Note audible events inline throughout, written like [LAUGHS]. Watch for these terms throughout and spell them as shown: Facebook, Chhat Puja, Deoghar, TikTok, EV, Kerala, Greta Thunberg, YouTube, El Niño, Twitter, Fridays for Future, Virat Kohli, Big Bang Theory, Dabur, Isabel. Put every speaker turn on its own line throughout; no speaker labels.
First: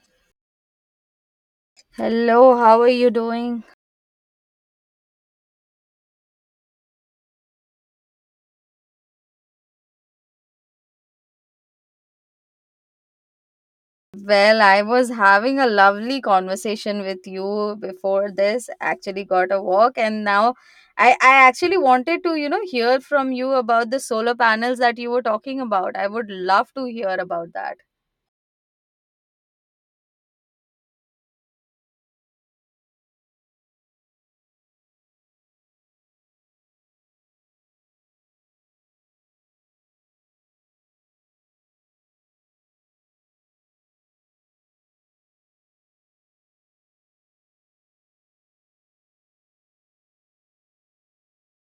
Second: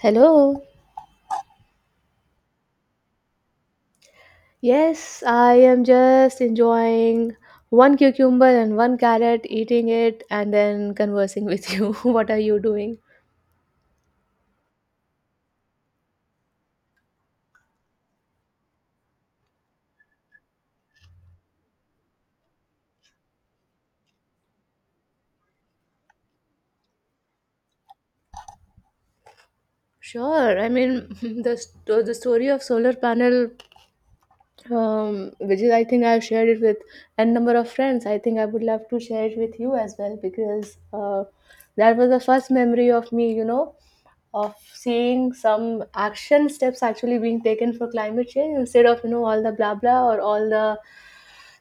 Hello.
Hello, how are you doing?
Yes, I am just enjoying one cucumber and one carrot, eating it, and then conversing with you. [LAUGHS] What are you doing?
Well, I was having a lovely conversation with you before this. Actually, got a walk, and now I actually wanted to, hear from you about the solar panels that you were talking about. I would love to hear about that.
Sure. I mean, [LAUGHS] the story of solar panel, which is, I think, I've shared it with n number of friends. I think I would love to share it with you as well, because that was the first memory of me. Of seeing some action steps actually being taken for climate change, instead of all the blah blah, or all the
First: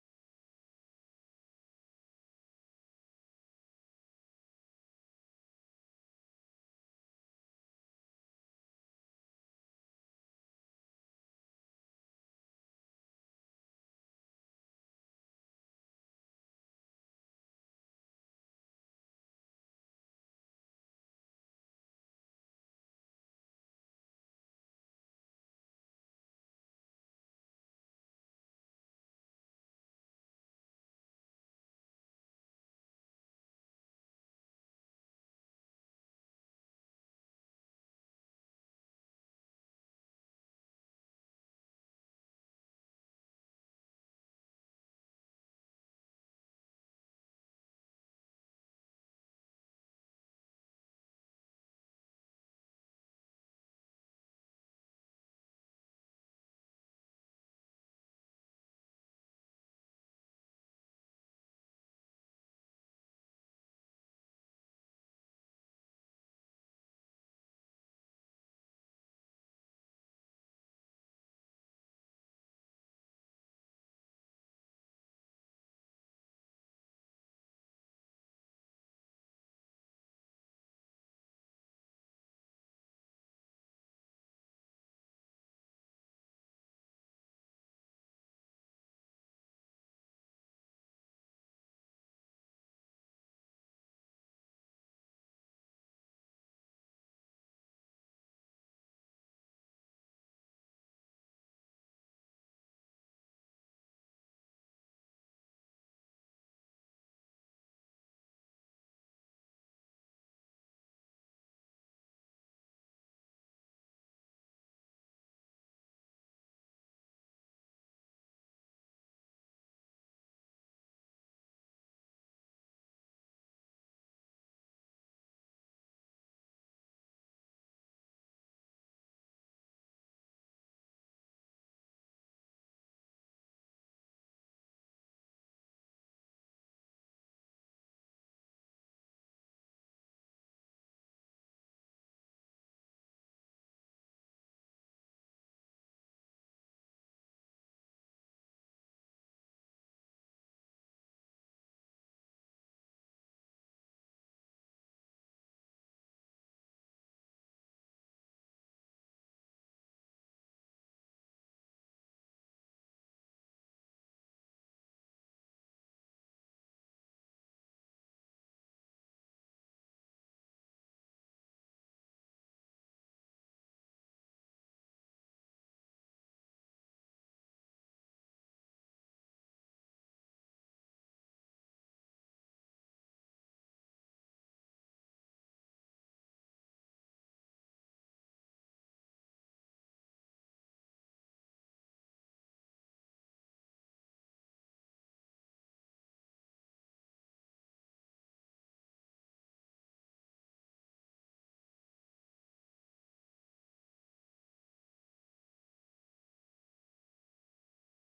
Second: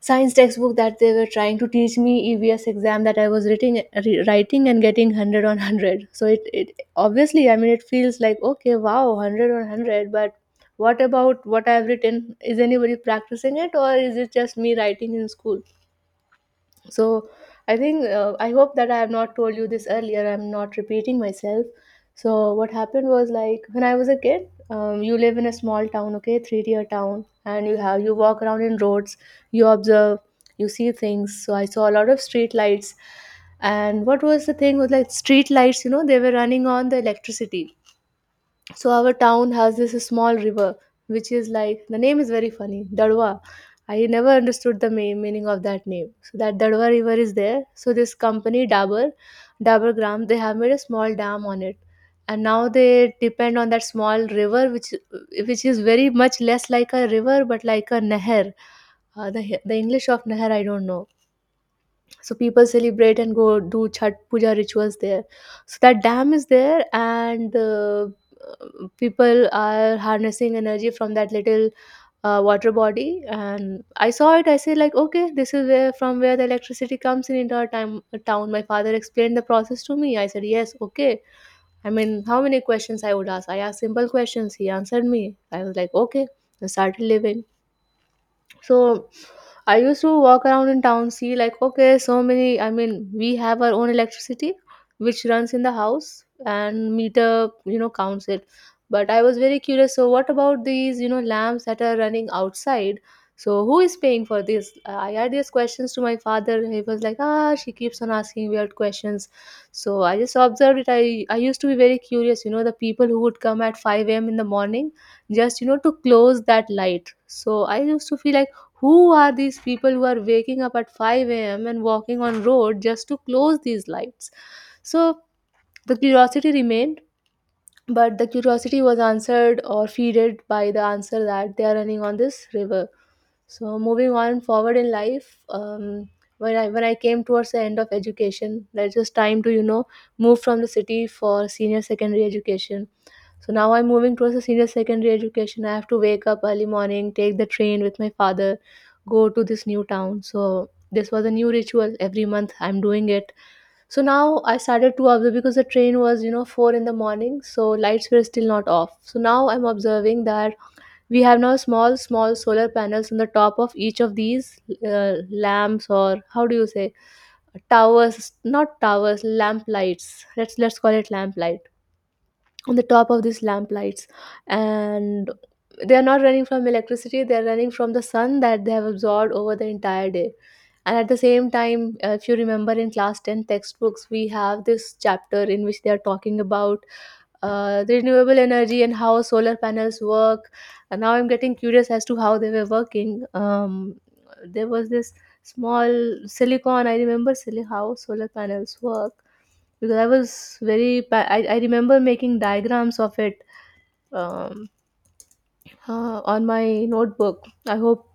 science textbook that they were trying to teach me. EVS exam that I was writing, writing, and getting 100 on 100. So it obviously, I mean, it feels like, okay, wow, 100 on 100, but what about what I've written? Is anybody practicing it, or is it just me writing in school? So I think, I hope that I have not told you this earlier. I'm not repeating myself. So what happened was, like, when I was a kid, you live in a small town, okay, three tier town, and you walk around in roads. You observe, you see things. So I saw a lot of street lights. And what was the thing was, like, street lights, they were running on the electricity. So our town has this small river, which is, like, the name is very funny, Dadwa. I never understood the main meaning of that name. So that Dadwa river is there. So this company dabur Dabur Gram, they have made a small dam on it. And now they depend on that small river, which is very much less like a river, but like a nehar. The English of nehar, I don't know. So people celebrate and go do Chhat Puja rituals there. So that dam is there, and people are harnessing energy from that little water body. And I saw it. I say, like, okay, this is where from where the electricity comes in into our town. My father explained the process to me. I said, yes, okay. I mean, how many questions I would ask? I asked simple questions. He answered me. I was like, okay. I started living. So I used to walk around in town, see like, okay, so many. I mean, we have our own electricity, which runs in the house, and meter counts it. But I was very curious. So what about these lamps that are running outside? So who is paying for this? I had these questions to my father. He was like, ah, she keeps on asking weird questions. So I just observed it. I used to be very curious. You know, the people who would come at 5 a.m. in the morning, just to close that light. So I used to feel like, who are these people who are waking up at 5 a.m. and walking on road just to close these lights? So the curiosity remained, but the curiosity was answered or feeded by the answer that they are running on this river. So moving on forward in life, when I came towards the end of education, that was time to move from the city for senior secondary education. So now I'm moving towards the senior secondary education. I have to wake up early morning, take the train with my father, go to this new town. So this was a new ritual. Every month I'm doing it. So now I started to observe, because the train was four in the morning, so lights were still not off. So now I'm observing that we have now small, small solar panels on the top of each of these lamps, or how do you say, towers? Not towers, lamp lights. Let's call it lamp light on the top of these lamp lights, and they are not running from electricity. They are running from the sun that they have absorbed over the entire day. And at the same time, if you remember in class 10 textbooks, we have this chapter in which they are talking about the renewable energy and how solar panels work. And now I'm getting curious as to how they were working. There was this small silicon. I remember silly how solar panels work, because I was very. I remember making diagrams of it, um, on my notebook. I hope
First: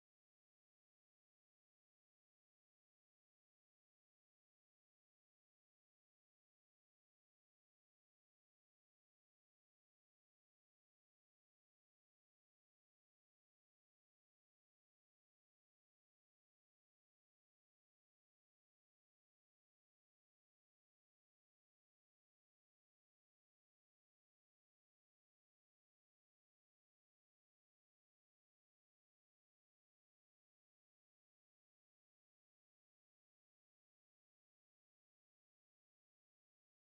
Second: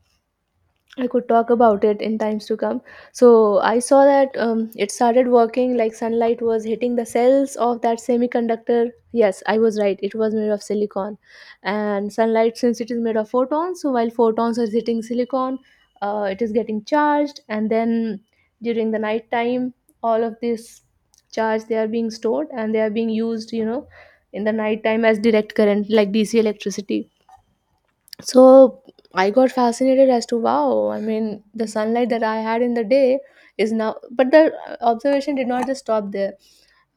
I could talk about it in times to come. So I saw that, it started working, like, sunlight was hitting the cells of that semiconductor. Yes, I was right. It was made of silicon. And sunlight, since it is made of photons, so while photons are hitting silicon, it is getting charged. And then during the night time, all of this charge they are being stored, and they are being used in the night time as direct current, like DC electricity. So I got fascinated as to wow, I mean, the sunlight that I had in the day is now, but the observation did not just stop there.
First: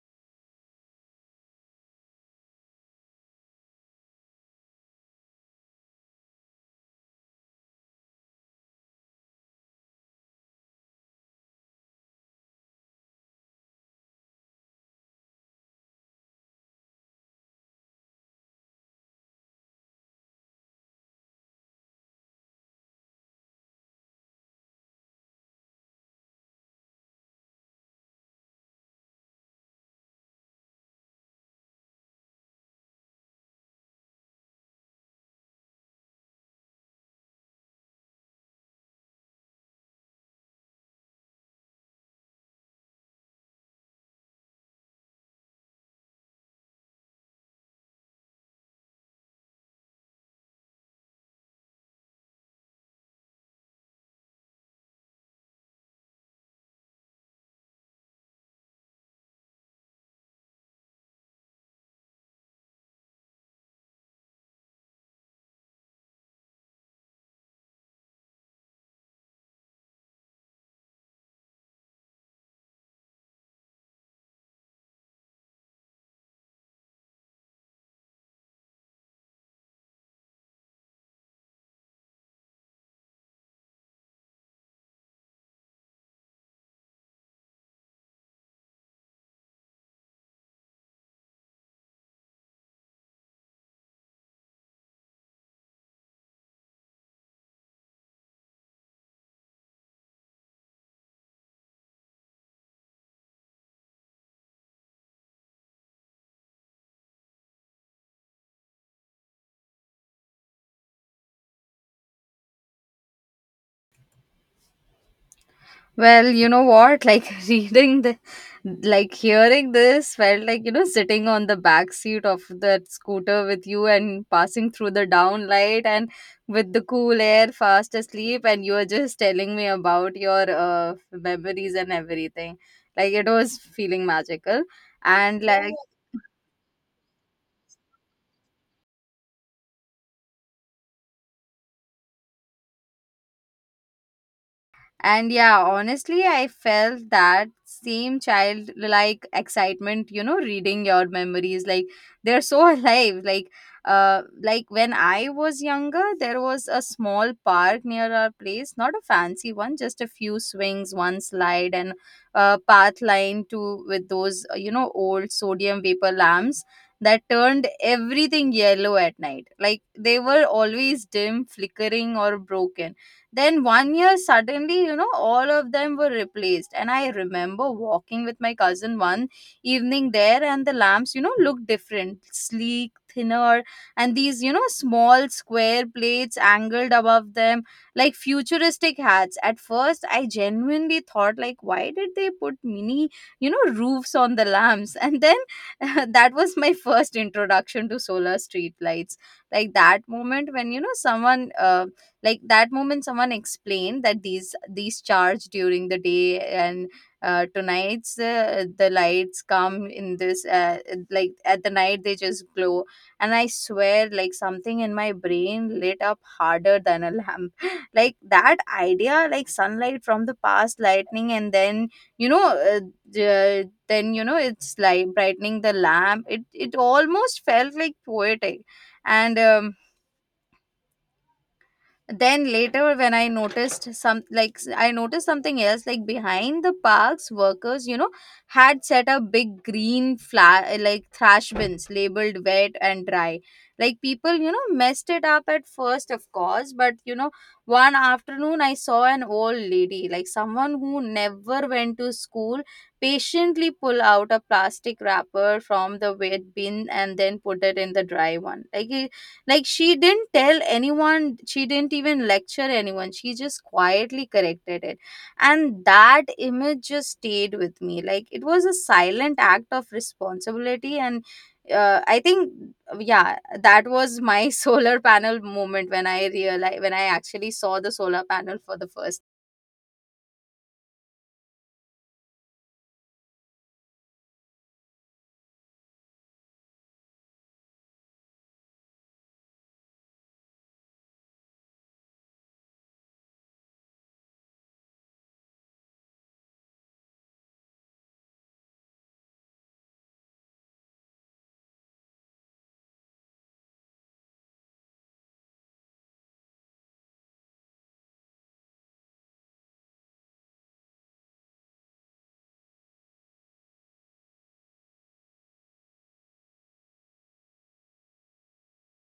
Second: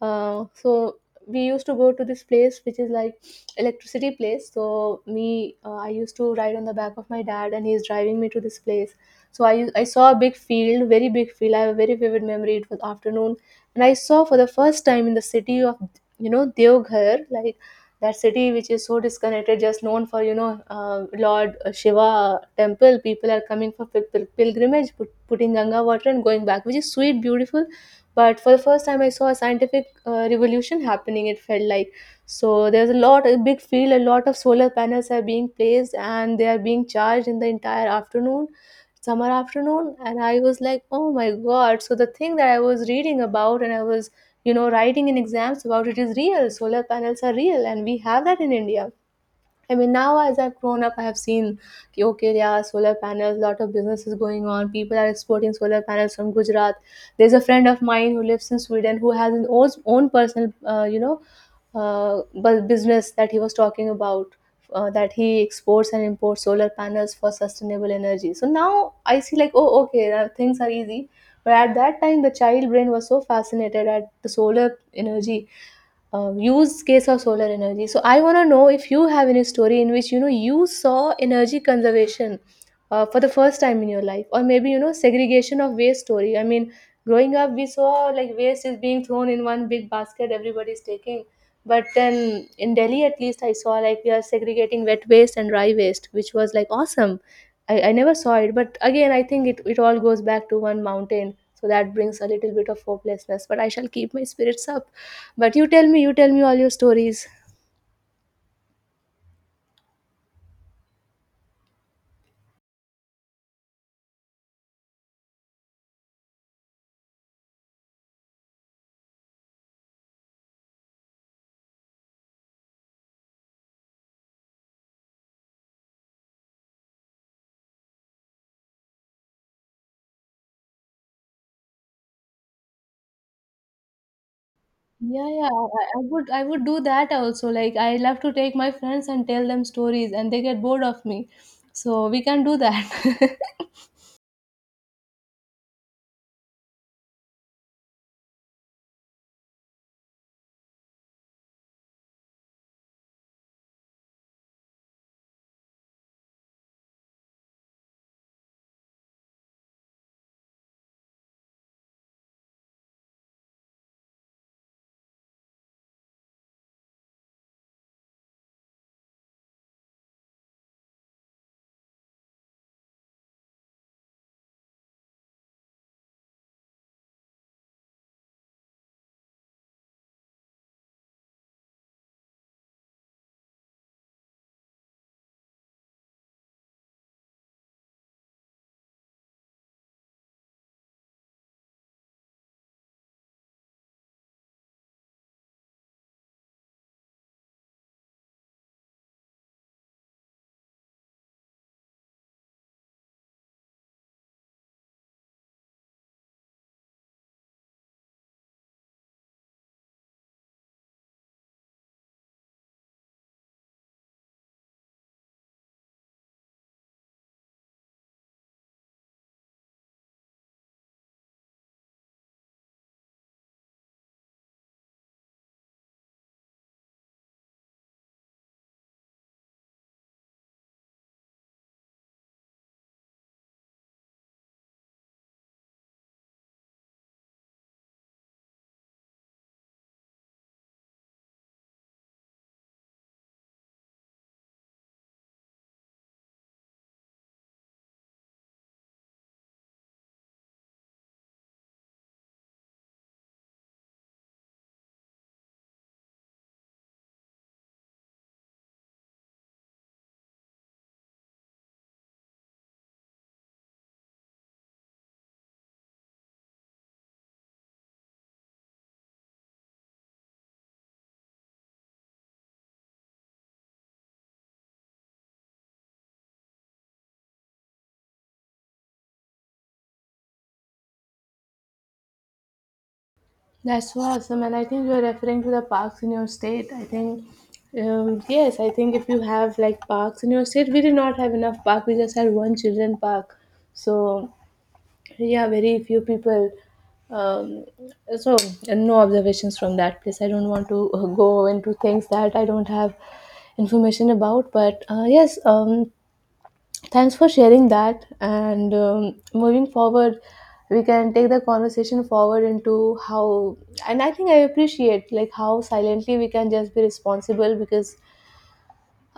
So we used to go to this place which is like electricity place. So me I used to ride on the back of my dad, and he's driving me to this place. So I saw a big field, very big field. I have a very vivid memory. It was afternoon, and I saw for the first time in the city of, Deoghar, like that city which is so disconnected, just known for Lord Shiva temple, people are coming for pilgrimage, putting Ganga water and going back, which is sweet, beautiful. But for the first time I saw a scientific revolution happening, it felt like. So there's a lot a big field, a lot of solar panels are being placed, and they are being charged in the entire afternoon, summer afternoon. And I was like, oh my god, so the thing that I was reading about, and I was writing in exams about, it is real. Solar panels are real, and we have that in India. I mean, now as I've grown up, I have seen, ki, okay, there are solar panels, lot of businesses going on. People are exporting solar panels from Gujarat. There's a friend of mine who lives in Sweden, who has his own personal, business that he was talking about. That he exports and imports solar panels for sustainable energy. So now I see like, oh, okay, now things are easy. But at that time, the child brain was so fascinated at the solar energy, use case of solar energy. So I want to know if you have any story in which you saw energy conservation for the first time in your life, or maybe segregation of waste story. I mean, growing up we saw like waste is being thrown in one big basket, everybody's taking. But then in Delhi, at least, I saw like we are segregating wet waste and dry waste, which was like awesome. I never saw it, but again, I think it all goes back to one mountain. So that brings a little bit of hopelessness. But I shall keep my spirits up. But you tell me all your stories.
Well, you know what? Like [LAUGHS] reading like hearing this felt like sitting on the back seat of that scooter with you and passing through the down light and with the cool air, fast asleep, and you were just telling me about your memories and everything. Like it was feeling magical,
Yeah,
and
yeah,
like.
I would do that also. Like, I love to take my friends and tell them stories, and they get bored of me. So we can do that.
And yeah, honestly, I felt that same childlike excitement, reading your memories. Like they're so [LAUGHS] alive. Like when I was younger, there was a small park near our place, not a fancy one, just a few swings, one slide and a path line to with those, old sodium vapor lamps that turned everything yellow at night. Like they were always dim, flickering or broken. Then one year, suddenly, all of them were replaced. And I remember walking with my cousin one evening there, and the lamps, looked different, sleek, thinner, and these, small square plates angled above them, like futuristic hats. At first, I genuinely thought, like, why did they put mini, roofs on the lamps? And then [LAUGHS] that was my first introduction to solar street lights. Like that moment when someone like that moment someone explained that these charge during the day and tonight's the lights come in this like at the night they just glow. And I swear, like something in my brain lit up harder than a lamp [LAUGHS] like that idea, like sunlight from the past lightning and then you know uh, then it's like brightening the lamp, it almost felt like poetic. And then later when I noticed some like I noticed something else like behind the parks workers had set up big green flag like trash bins labeled wet and dry. Like people messed it up at first, of course, but one afternoon I saw an old lady, like someone who never went to school, patiently pull out a plastic wrapper from the wet bin and then put it in the dry one. Like she didn't tell anyone, she didn't even lecture anyone. She just quietly corrected it. And that image just stayed with me. Like it was a silent act of responsibility and I think yeah, that was my [LAUGHS] solar panel moment when I realized, when I actually saw the solar panel for the first.
[LAUGHS] That's so awesome. And I think you're referring to the parks in your state. I think, yes, I think if you have like parks in your state, we did not have enough park. We just had one children park. So, yeah, very few people. Um, so and no observations from that place. I don't want to go into things that I don't have information about, but yes. Thanks for sharing that, and moving forward we can take the conversation forward into how. And I think I appreciate, like, how silently we can just be responsible, because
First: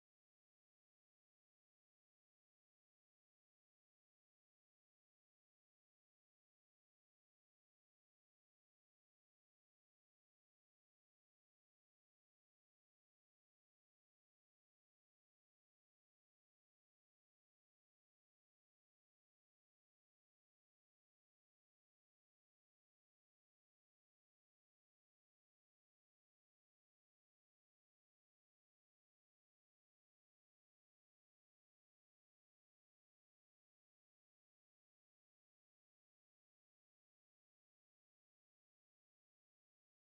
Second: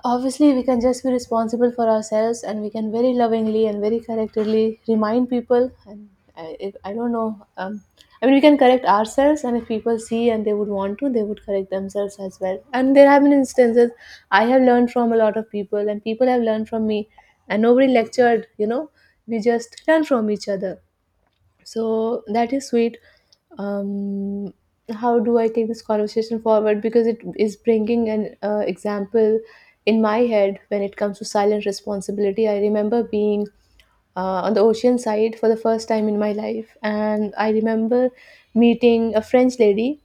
obviously, we can just be responsible for ourselves, and we can very lovingly and very correctly remind people. And I don't know. I mean, we can correct ourselves, and if people see and they would want to, they would correct themselves as well. And there have been instances I have learned from a lot of people, and people have learned from me, and nobody lectured, we just learn from each other. So that is sweet. Um, how do I take this conversation forward? Because it is bringing an example in my head when it comes to silent responsibility. I remember being on the ocean side for the first time in my life, and I remember meeting a French lady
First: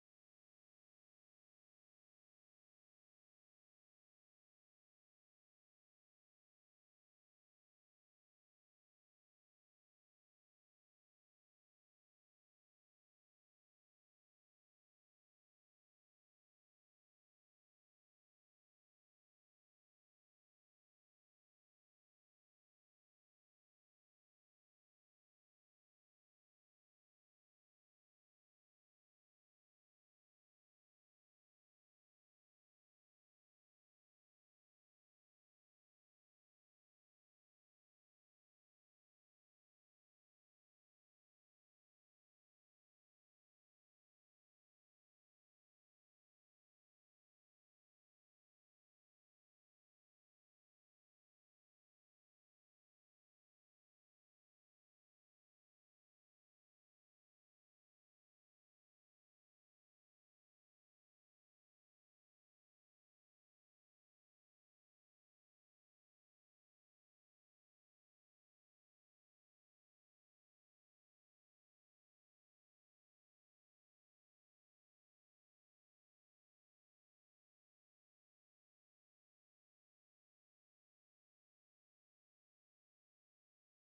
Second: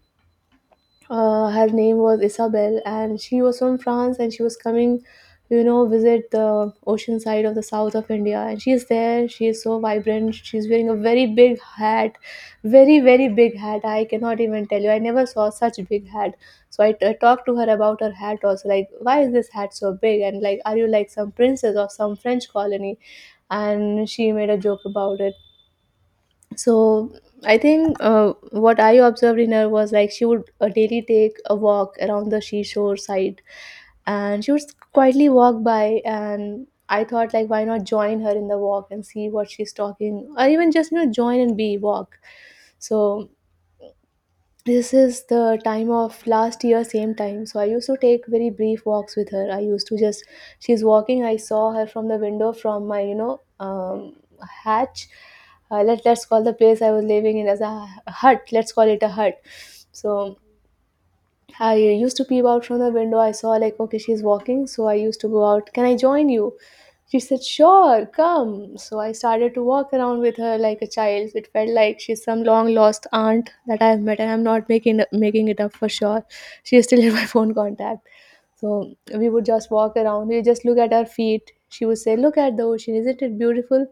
her name was Isabel, and she was from France, and she was coming, visit the ocean side of the south of India. And she is there. She is so vibrant. She's wearing a very big hat, very very big hat. I cannot even tell you. I never saw such big hat. So I talked to her about her hat also, like, why is this hat so big? And, like, are you like some princess of some French colony? And she made a joke about it. So I think, what I observed in her was, like, she would daily take a walk around the seashore side, and she would quietly walk by. And I thought, like, why not join her in the walk and see what she's talking, or even just join and be walk. So this is the time of last year, same time. So I used to take very brief walks with her. I used to just, she's walking, I saw her from the window, from my hatch. Let's call the place I was living in as a hut. Let's call it a hut. So I used to peep out from the window. I saw, like, okay, she's walking. So I used to go out. Can I join you? She said, sure, come. So I started to walk around with her like a child. It felt like she's some long lost aunt that I've met, and I'm not making it up for sure. She is still in my [LAUGHS] phone contact. So we would just walk around. We just look at our feet. She would say, "Look at the ocean. Isn't it beautiful?"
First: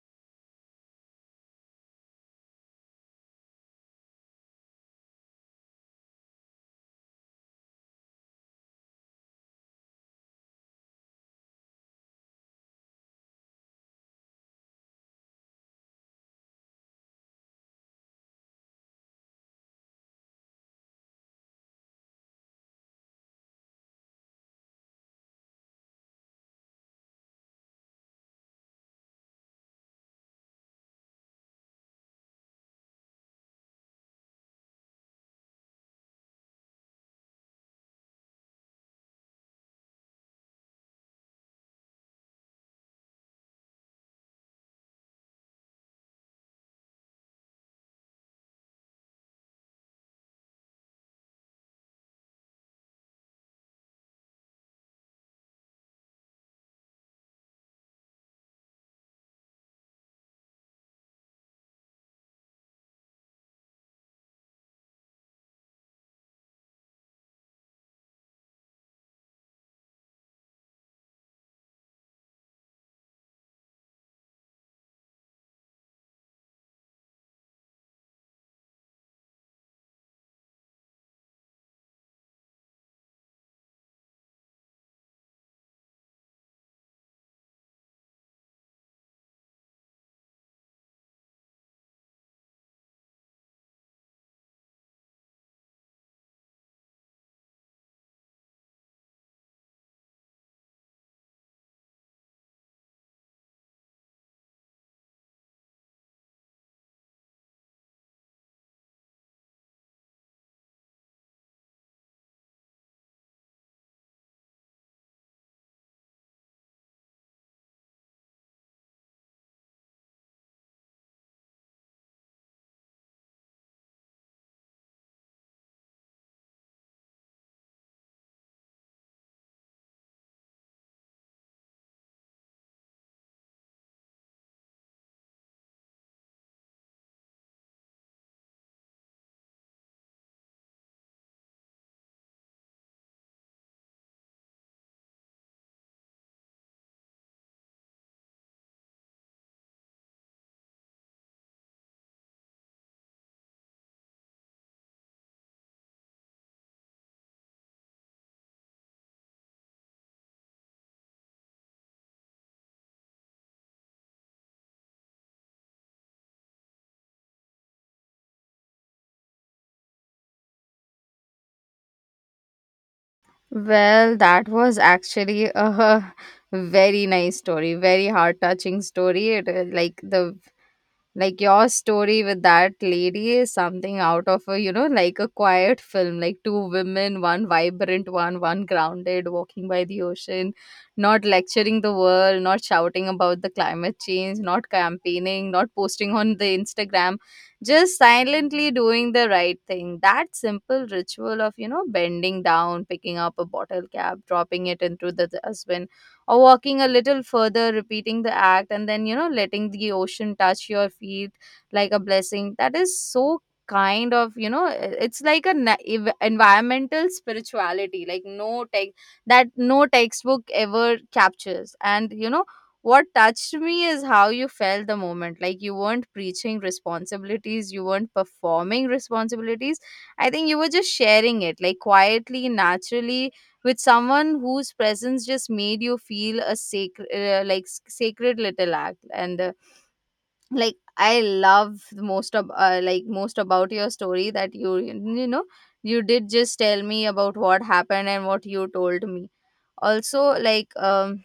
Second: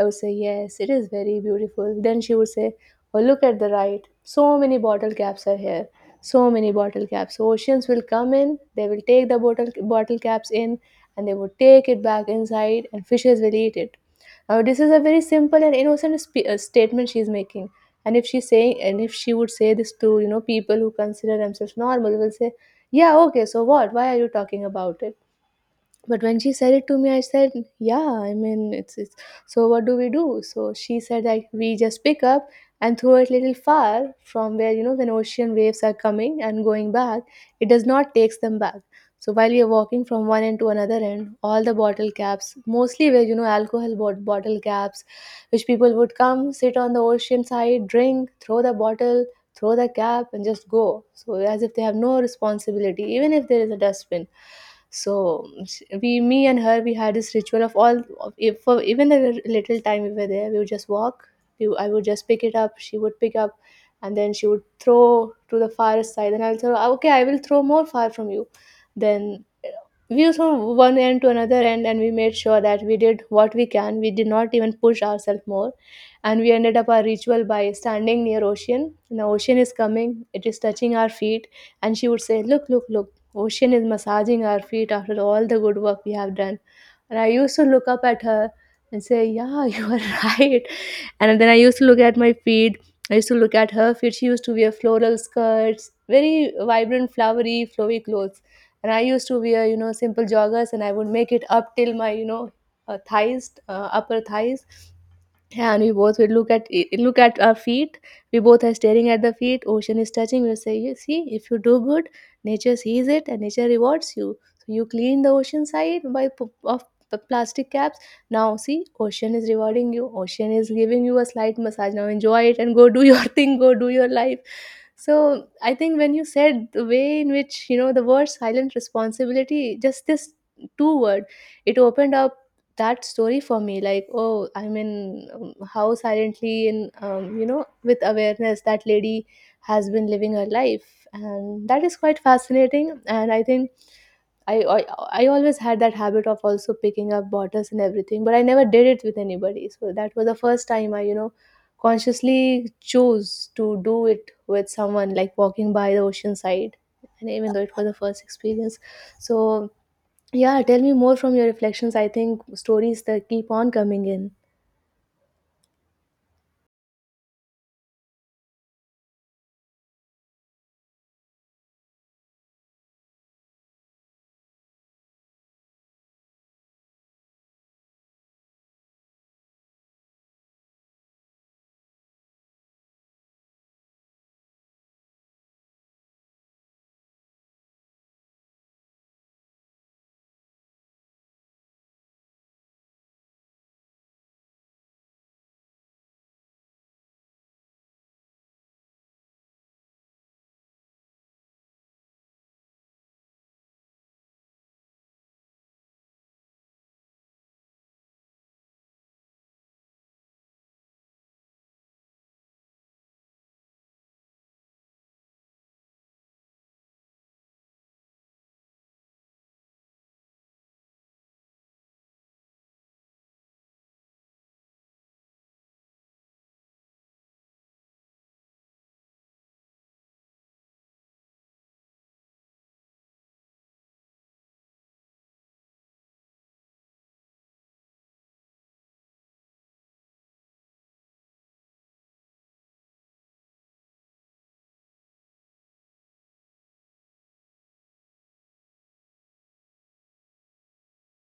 I would say, "Yes, it is very beautiful." Then she would say, "Oh, look at the right. So many bottle caps are here." So many bottle caps. So oceans will come in, they will take the bottle caps in, and they would take it back inside, and fishes will eat it. Now, this is a very simple and innocent statement she is making. And if she's saying, and if she would say this to people who consider themselves normal, will say, "Yeah, okay, so what? Why are you talking about it?" But when she said it to me, I said, "Yeah, I mean, it's so. What do we do?" So she said that we just pick up and throw it little far from where, when ocean waves are coming and going back, it does not takes them back. So while we are walking from one end to another end, all the bottle caps, mostly where, alcohol bottle caps, which people would come sit on the ocean side, drink, throw the bottle, throw the cap, and just go. So as if they have no responsibility, even if there is a dustbin. So we, me and her, we had this ritual of all of, if for even a little time we were there, we would just walk. I would just pick it up. She would pick up, and then she would throw to the far side, and I'll throw. "Ah, okay, I will throw more far from you." Then, we was from one end to another end, and we made sure that we did what we can. We did not even push ourselves more. And we ended up our ritual by standing near ocean, and the ocean is coming, it is touching our feet, and she would say, look, look, look, ocean is massaging our feet after all the good work we have done. And I used to look up at her and say, yeah, [LAUGHS] you are right. And then I used to look at my feet. I used to look at her feet. She used to wear floral skirts, very vibrant, flowery, flowy clothes. And I used to wear, simple joggers, and I would make it up till my, thighs, upper thighs. Yeah, and we both would look at, look at our feet. We both are staring at the feet. Ocean is touching. We'll say, "You see, if you do good, nature sees it and nature rewards you. So you clean the ocean side of plastic caps. Now see, ocean is rewarding you. Ocean is giving you a slight massage. Now enjoy it and go do your [LAUGHS] thing. Go do your life." So I think when you said the way in which, the word silent responsibility, just this two word, it opened up that story for me, like, oh, I mean, how silently and, with awareness that lady has been living her life. And that is quite fascinating. And I think I, I I always had that habit of also picking up bottles and everything, but I never did it with anybody. So that was the first time I, consciously chose to do it with someone, like walking by the ocean side, and even though it was the first experience. So, yeah, tell me more from your reflections. I think stories that keep on coming in.
Well, that was actually a [LAUGHS] very nice story, very heart touching story. It, like the Like your story with that lady is something out of a, you know, like a quiet film, like two women, one vibrant one, one grounded, walking by the ocean, not lecturing the world, not shouting about the climate change, not campaigning, not posting on the Instagram, just silently doing the right thing. That simple ritual of, you know, bending down, picking up a bottle cap, dropping it into the dustbin or walking a little further, repeating the act, and then, you know, letting the ocean touch your feet like a blessing. That is so kind of, you know, it's like a environmental spirituality, like no tech that no textbook ever captures. And, you know, what touched me is how you felt the moment. Like you weren't preaching responsibilities, you weren't performing responsibilities. I think you were just sharing it, like quietly, naturally, with someone whose presence just made you feel a sacred sacred little act and like I love the most of like most about your story that you know you did just tell me about what happened and what you told me also. Like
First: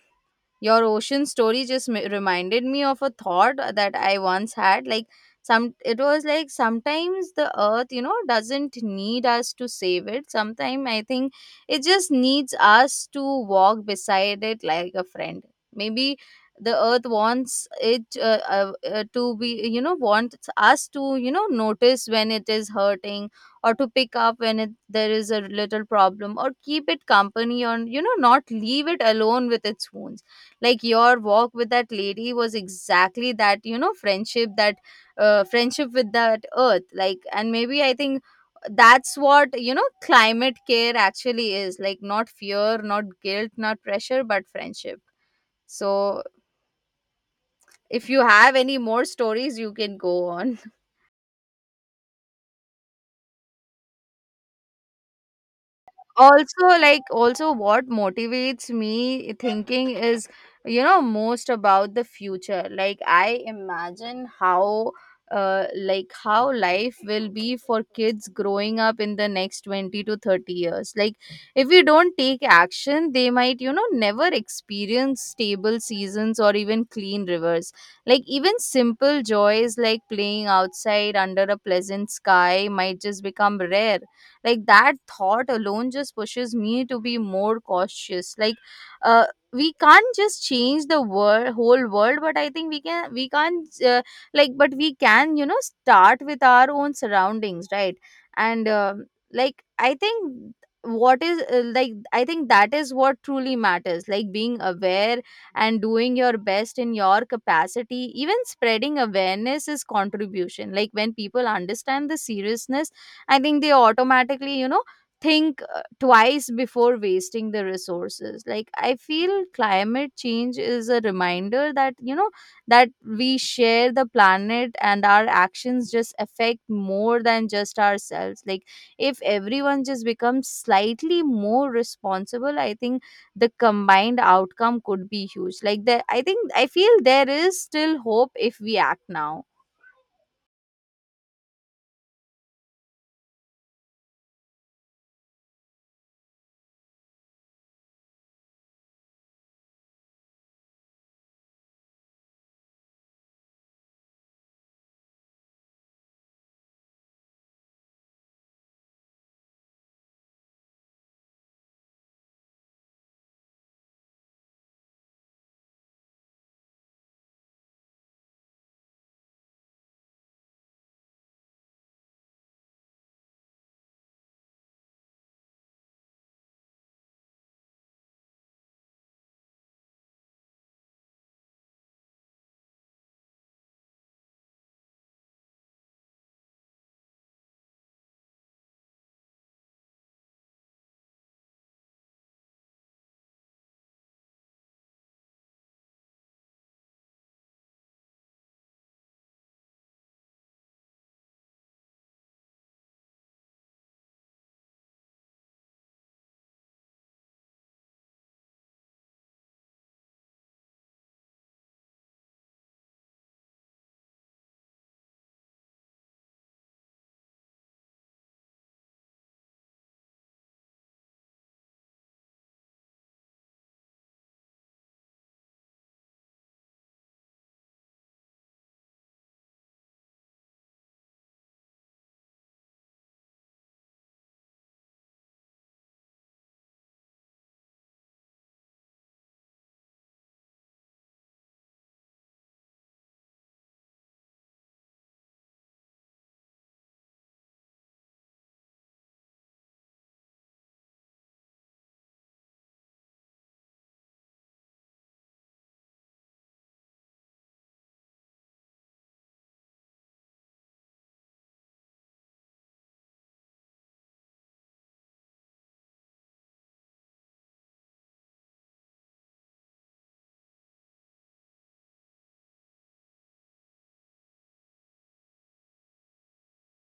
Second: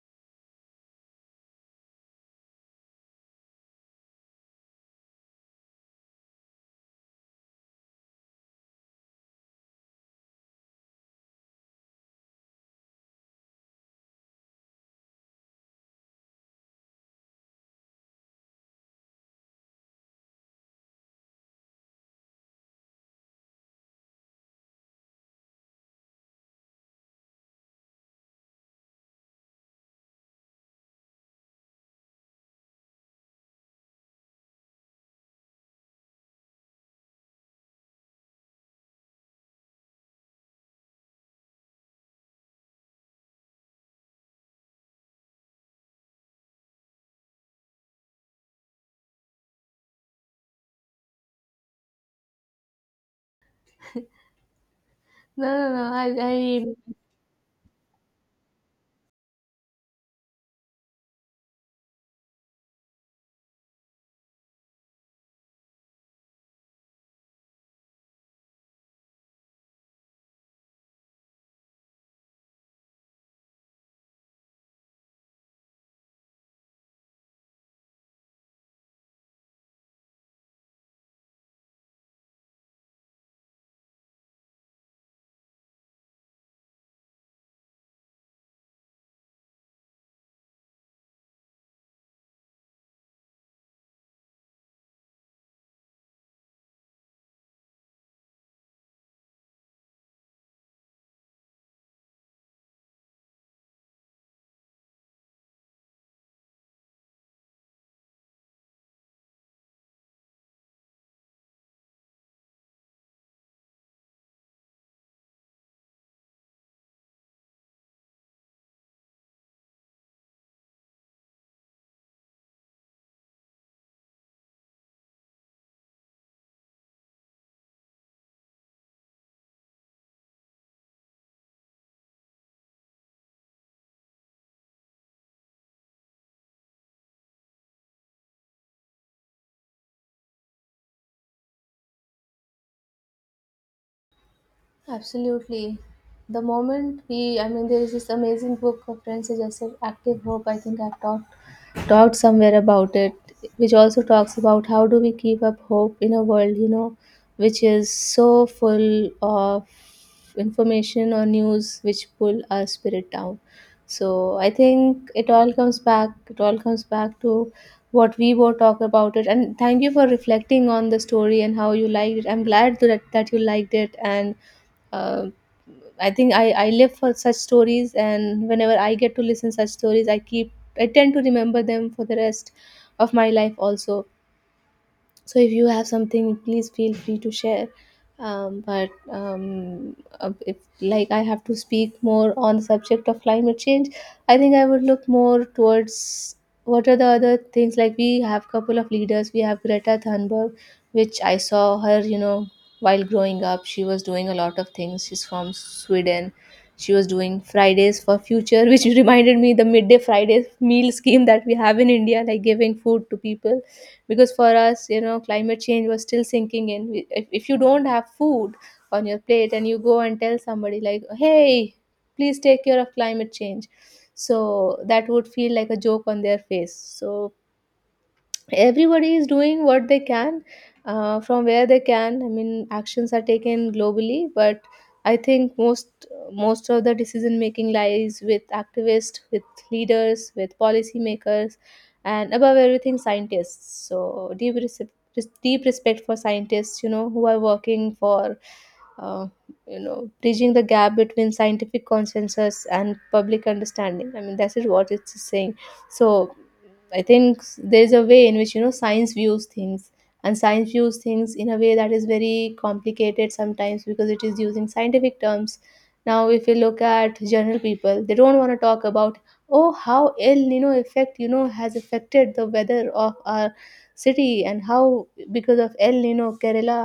your ocean story just reminded me of a thought that I once had. Like some, it was like sometimes the earth, you know, doesn't need us to save it. Sometimes I think it just needs us to walk beside it like a friend. Maybe the earth wants it to be, you know, wants us to, you know, notice when it is hurting or to pick up when it, there is a little problem or keep it company on, not leave it alone with its wounds. Like your walk with that lady was exactly that, you know, friendship that friendship with that earth. Like, and maybe I think that's what, you know, climate care actually is, like not fear, not guilt, not pressure, but friendship. So if you have any more stories you can go on.
No, no, no. I,
Also,
I
like also what motivates me thinking is, you know, most about the future. Like I imagine how like how life will be for kids growing up in the next 20 to 30 years. Like if we don't take action they might, you know, never experience stable seasons or even clean rivers. Like even simple joys like playing outside under a pleasant sky might just become rare. Like that thought alone just pushes me to be more cautious. Like uh, we can't just change the world, whole world, but I think we can, we can't like but we can, you know, start with our own surroundings, right? And like I think what is like I think that is what truly matters, like being aware and doing your best in your capacity. Even spreading awareness is contribution. Like when people understand the seriousness, I think they automatically, you know, think twice before wasting the resources. Like, I feel climate change is a reminder that, you know, that we share the planet and our actions just affect more than just ourselves. Like, if everyone just becomes slightly more responsible, I think the combined outcome could be huge. Like that, I think I feel there is still hope if we act now.
absolutely. The moment we, I mean, there is this amazing book of Prince Suggested Active Hope. I think I've talked somewhere about it, which also talks about how do we keep up hope in a world, which is so full of information or news which pull our spirit down. So I think it all comes back, it all comes back to what we both talk about it. And thank you for reflecting on the story and how you liked it. I'm glad that, you liked it and, uh, I think I live for such stories, and whenever I get to listen such stories, I tend to remember them for the rest of my life also. So if you have something, please feel free to share. But, if, like, I have to speak more on the subject of climate change, I think I would look more towards what are the other things. Like, we have couple of leaders. We have Greta Thunberg, which I saw her, while growing up she was doing a lot of things. She's from Sweden. She was doing Fridays for Future, which [LAUGHS] reminded me the midday Fridays meal scheme that we have in India, like giving food to people. Because for us, climate change was still sinking in. If you don't have food on your plate and you go and tell somebody, like, hey, please take care of climate change, so that would feel like a joke on their face. So everybody is doing what they can, from where they can. I mean, actions are taken globally, but I think most of the decision making lies with activists, with leaders, with policymakers, and above everything, scientists. So deep respect for scientists, who are working for, uh, bridging the gap between scientific consensus and public understanding. I mean, that is what it's saying. So I think there's a way in which, science views things, and science views things in a way that is very complicated sometimes because it is using scientific terms. Now, if you look at general people, they don't want to talk about, oh, how El Nino effect, has affected the weather of our city, and how because of El Nino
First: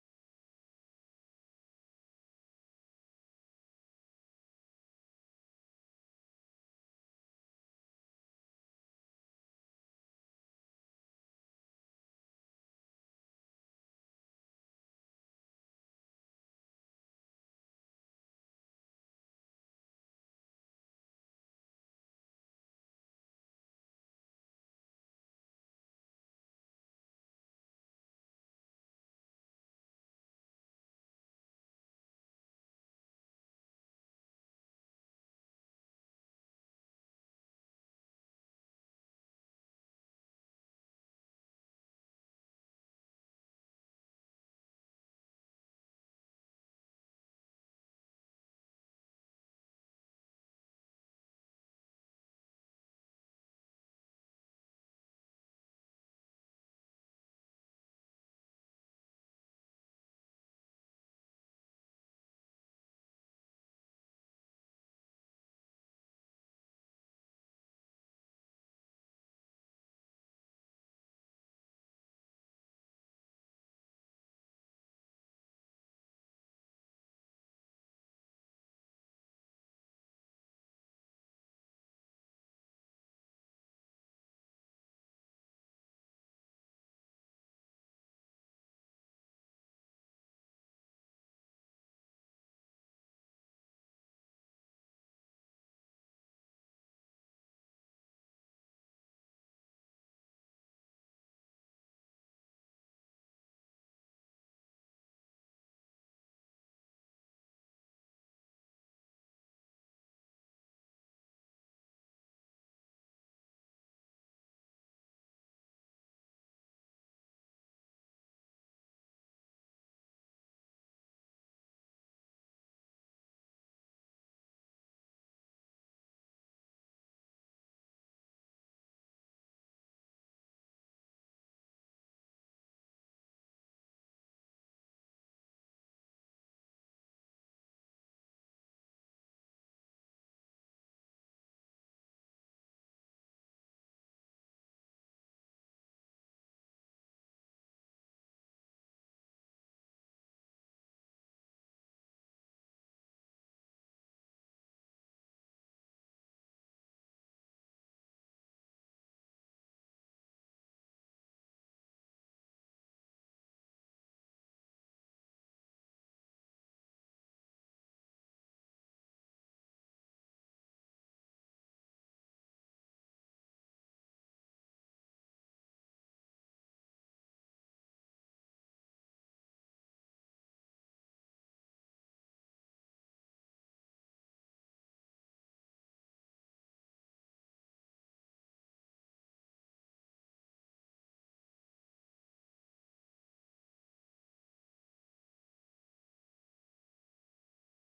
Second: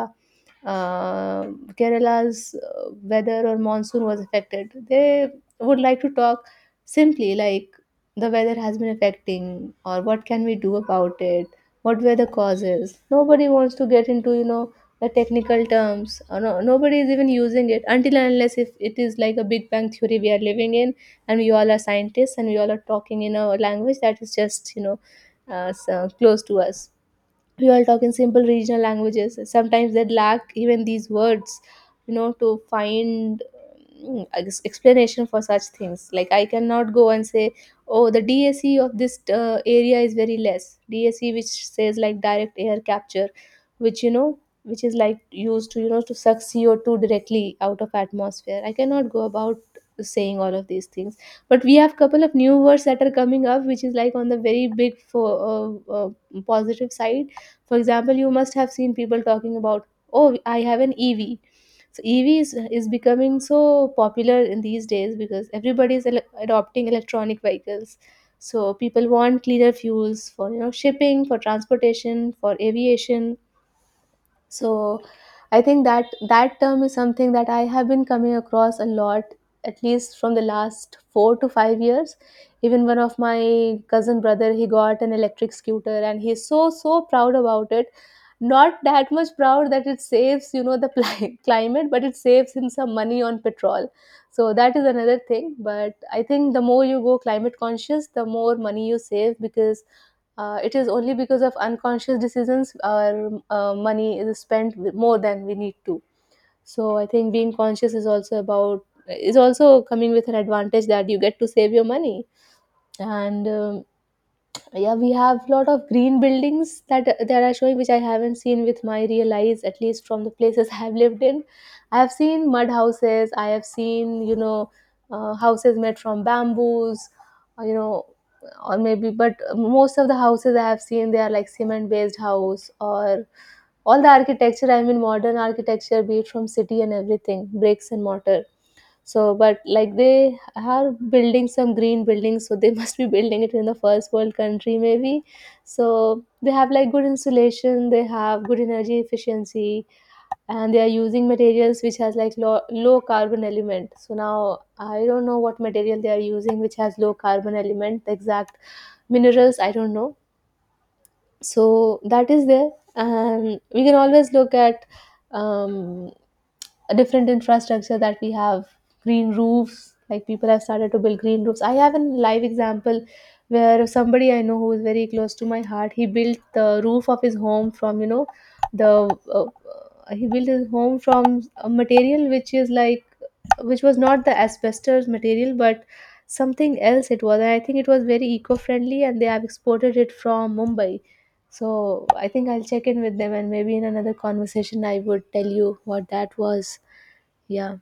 uh, Kerala's weather or monsoon was affected. They would like to talk simply, like, the weather has been affecting, or what can we do about it, what were the causes. Nobody wants to get into, the technical terms. Or no, nobody is even using it until and unless if it is like a Big Bang theory we are living in, and we all are scientists, and we all are talking in a language that is just, so close to us. We all talk in simple regional languages. Sometimes they lack even these words, to find explanation for such things. Like, I cannot go and say, oh, the dse of this area is very less. dse, which says, like, direct air capture, which, which is, like, used to, to suck CO2 directly out of atmosphere. I cannot go about saying all of these things. But we have couple of new words that are coming up, which is, like, on the very big for, positive side. For example, you must have seen people talking about, oh, I have an EV. So EV is becoming so popular in these days, because everybody is adopting electronic vehicles. So people want cleaner fuels for, shipping, for transportation, for aviation. So I think that that term is something that I have been coming across a lot, at least from the last 4 to 5 years. Even one of my cousin brother, he got an electric scooter and he's so so proud about it. Not that much proud that it saves, the [LAUGHS] climate, but it saves him some money on petrol. So that is another thing. But I think the more you go climate conscious, the more money you save, because, it is only because of unconscious decisions our, money is spent more than we need to. So I think being conscious is also about, is also coming with an advantage that you get to save your money, and, yeah, we have lot of green buildings that are showing, which I haven't seen with my real eyes, at least from the places [LAUGHS] I have lived in. I have seen mud houses. I have seen, houses made from bamboos, or, or maybe. But most of the houses I have seen, they are like cement based house, or all the architecture. I mean, modern architecture, be it from city and everything, bricks and mortar. So but, like, they are building some green buildings, so they [LAUGHS] must be building it in the first world country, maybe. So they have like good insulation, they have good energy efficiency, and they are using materials which has like low, low carbon element. So now I don't know what material they are using which has low carbon element. The exact minerals, I don't know. So that is there. And we can always look at, um, a different infrastructure that we have. Green roofs. Like, people have started to build green roofs. I have a live example where somebody I know, who is very close to my heart, he built the roof of his home from, the, he built his home from a material which is like which was not the asbestos material, but something else it was. And I think it was very eco-friendly, and they have exported it from Mumbai. So I think I'll check in with them, and maybe in another conversation I would tell you what that was. Yeah.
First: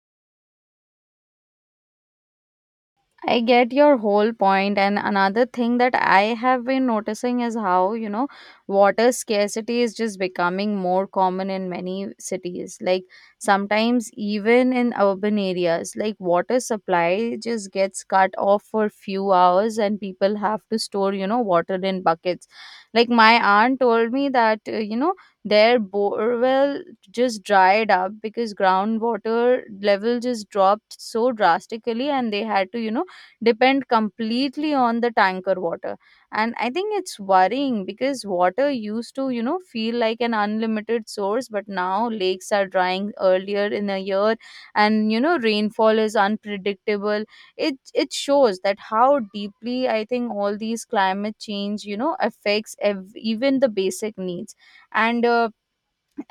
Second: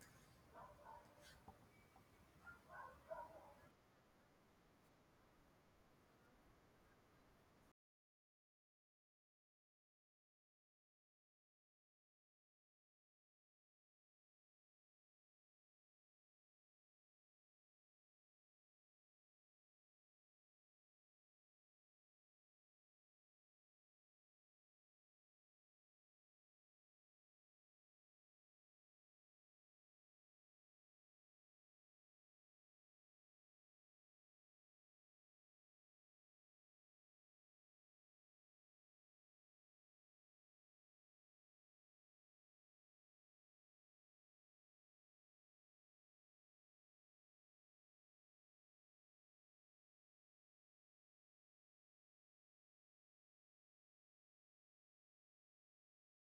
I get your whole point, and another thing that I have been noticing is how, you know, water scarcity is just becoming more common in many cities. Like sometimes, even in urban areas, like water supply just gets cut off for few hours, and people have to store, you know, water in buckets. Like my aunt told me that you know, their borewell just dried up because groundwater level just dropped so drastically, and they had to, you know, depend completely on the tanker water. And I think it's worrying because water used to, you know, feel like an unlimited source, but now lakes are drying earlier in the year and, you know, rainfall is unpredictable. It shows that how deeply I think all these climate change, you know, affects even the basic needs. And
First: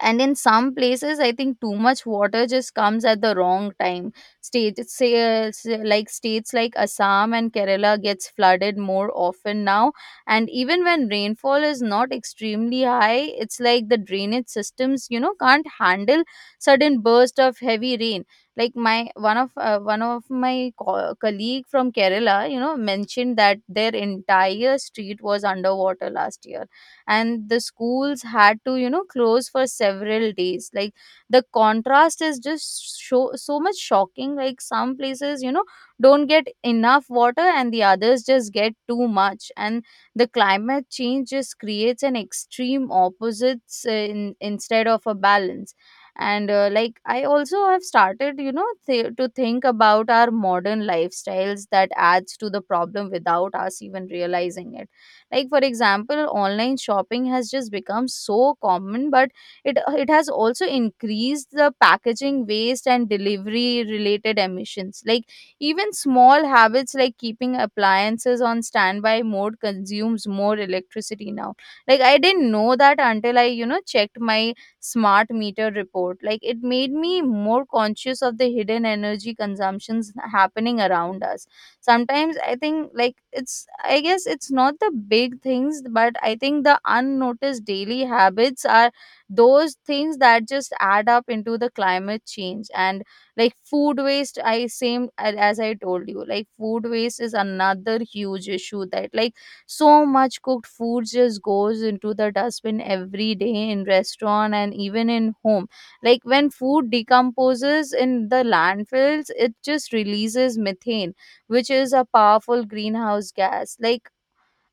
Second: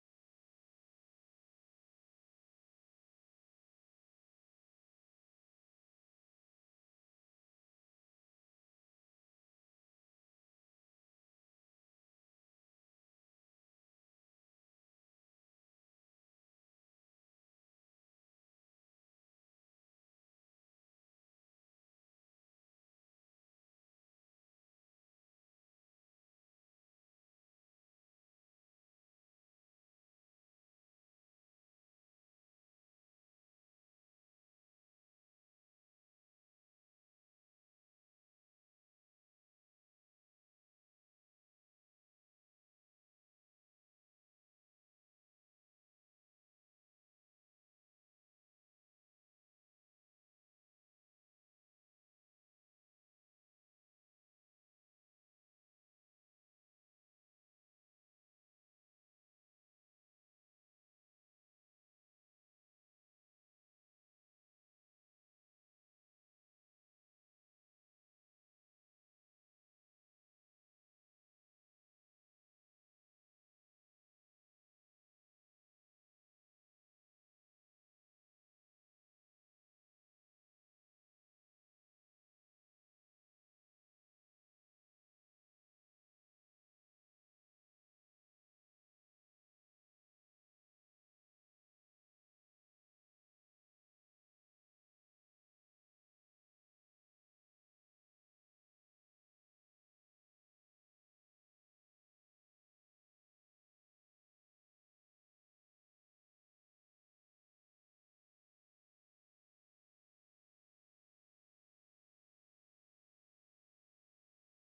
and in some places I think too much water just comes at the wrong time. States say, like states like Assam and Kerala gets flooded more often now. And even when rainfall is not extremely high, it's like the drainage systems, you know, can't handle sudden burst of heavy rain. Like my one of my colleague from Kerala, you know, mentioned that their entire street was underwater last year and the schools had to, you know, close for several days. Like the contrast is just so so much shocking. Like some places, you know, don't get enough water and the others just get too much, and the climate change just creates an extreme opposites instead of a balance. And like I also have started, you know, to think about our modern lifestyles that adds to the problem without us even realizing it. Like for example, online shopping has just become so common, but it it has also increased the packaging waste and delivery related emissions. Like even small habits like keeping appliances on standby mode consumes more electricity now. Like I didn't know that until I, you know, checked my smart meter report. Like it made me more conscious of the hidden energy consumptions happening around us. Sometimes I think, like it's, I guess it's not the big things, but I think the unnoticed daily habits are those things that just add up into the climate change. And like food waste, I same as I told you, like food waste is another huge issue that, like so much cooked food just goes into the dustbin every day in restaurant and even in home. Like when food decomposes in the landfills, it just releases methane, which is a powerful greenhouse gas. Like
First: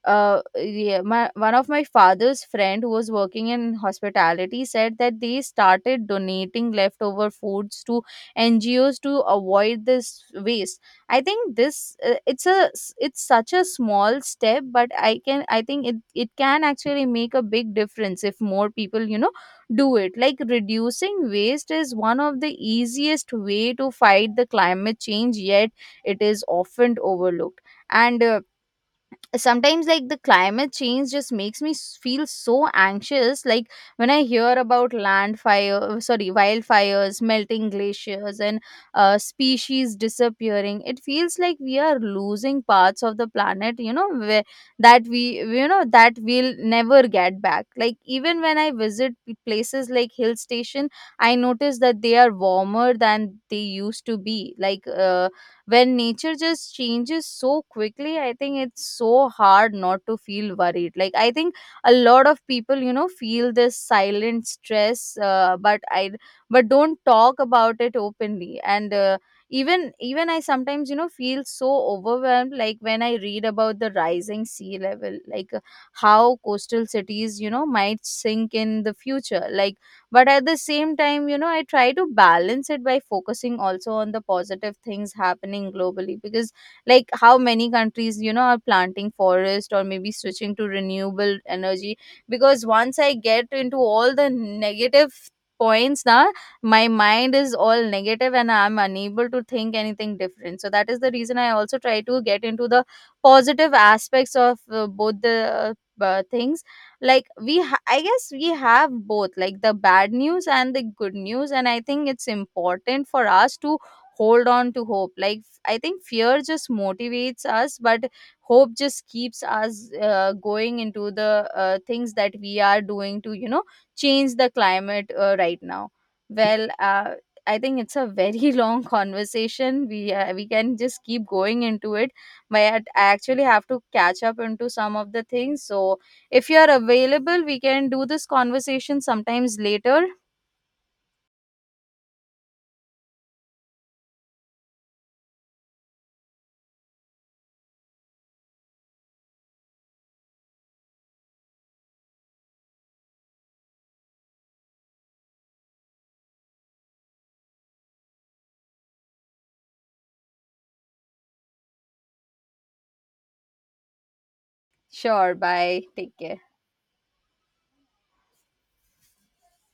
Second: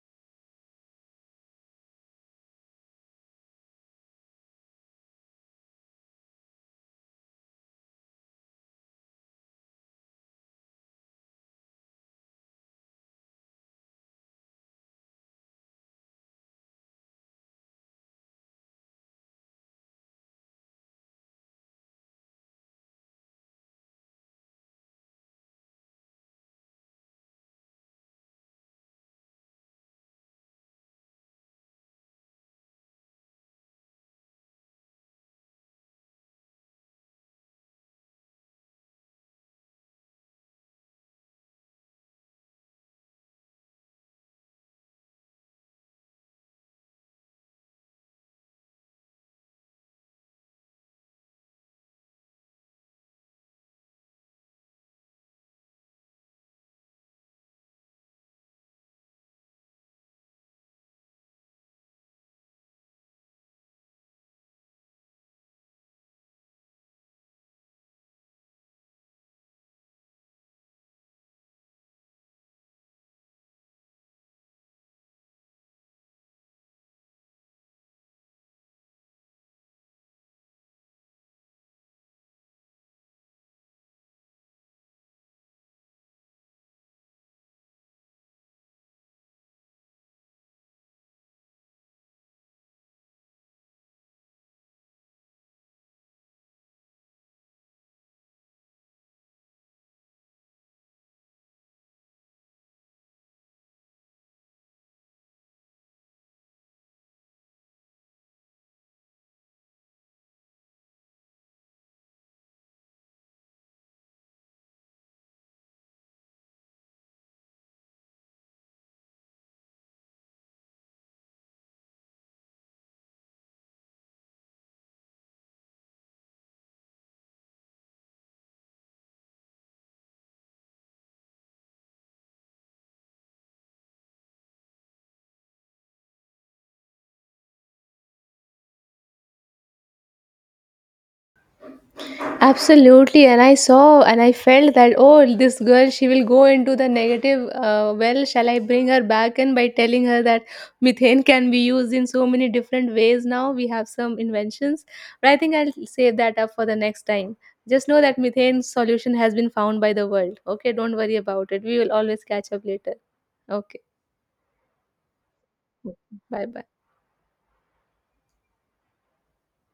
yeah, one of my father's friend who was working in hospitality said that they started donating leftover foods to NGOs to avoid this waste. I think this it's it's such a small step, but I can, I think it can actually make a big difference if more people, you know, do it. Like reducing waste is one of the easiest way to fight the climate change, yet it is often overlooked. And sometimes like the climate change just makes me feel so anxious. Like when I hear about land fire sorry wildfires, melting glaciers and species disappearing, it feels like we are losing parts of the planet, you know, where, that we, you know, that we'll never get back. Like even when I visit places like hill station, I notice that they are warmer than they used to be. Like when nature just changes so quickly, I think it's so hard not to feel worried. Like I think a lot of people, you know, feel this silent stress, but don't talk about it openly. And even I sometimes, you know, feel so overwhelmed. Like when I read about the rising sea level, like how coastal cities, you know, might sink in the future. Like, but at the same time, you know, I try to balance it by focusing also on the positive things happening globally, because like how many countries, you know, are planting forest or maybe switching to renewable energy. Because once I get into all the negative points now, my mind is all negative and I'm unable to think anything different. So that is the reason I also try to get into the positive aspects of both the things. Like I guess we have both like the bad news and the good news, and I think it's important for us to hold on to hope. Like I think fear just motivates us, but hope just keeps us going into the things that we are doing to, you know, change the climate right now. Well I think it's a very [LAUGHS] long conversation. We can just keep going into it, but I actually have to catch up into some of the things. So if you are available, we can do this conversation sometimes later.
Absolutely. And I saw and I felt that, oh, this girl, she will go into the negative. Well, shall I bring her back in by telling her that methane can be used in so many different ways now? We have some inventions. But I think I'll save that up for the next time. Just know that methane solution has been found by the world. Okay. Don't worry about it. We will always catch up later. Okay.
Sure, bye. Take care.
Bye bye.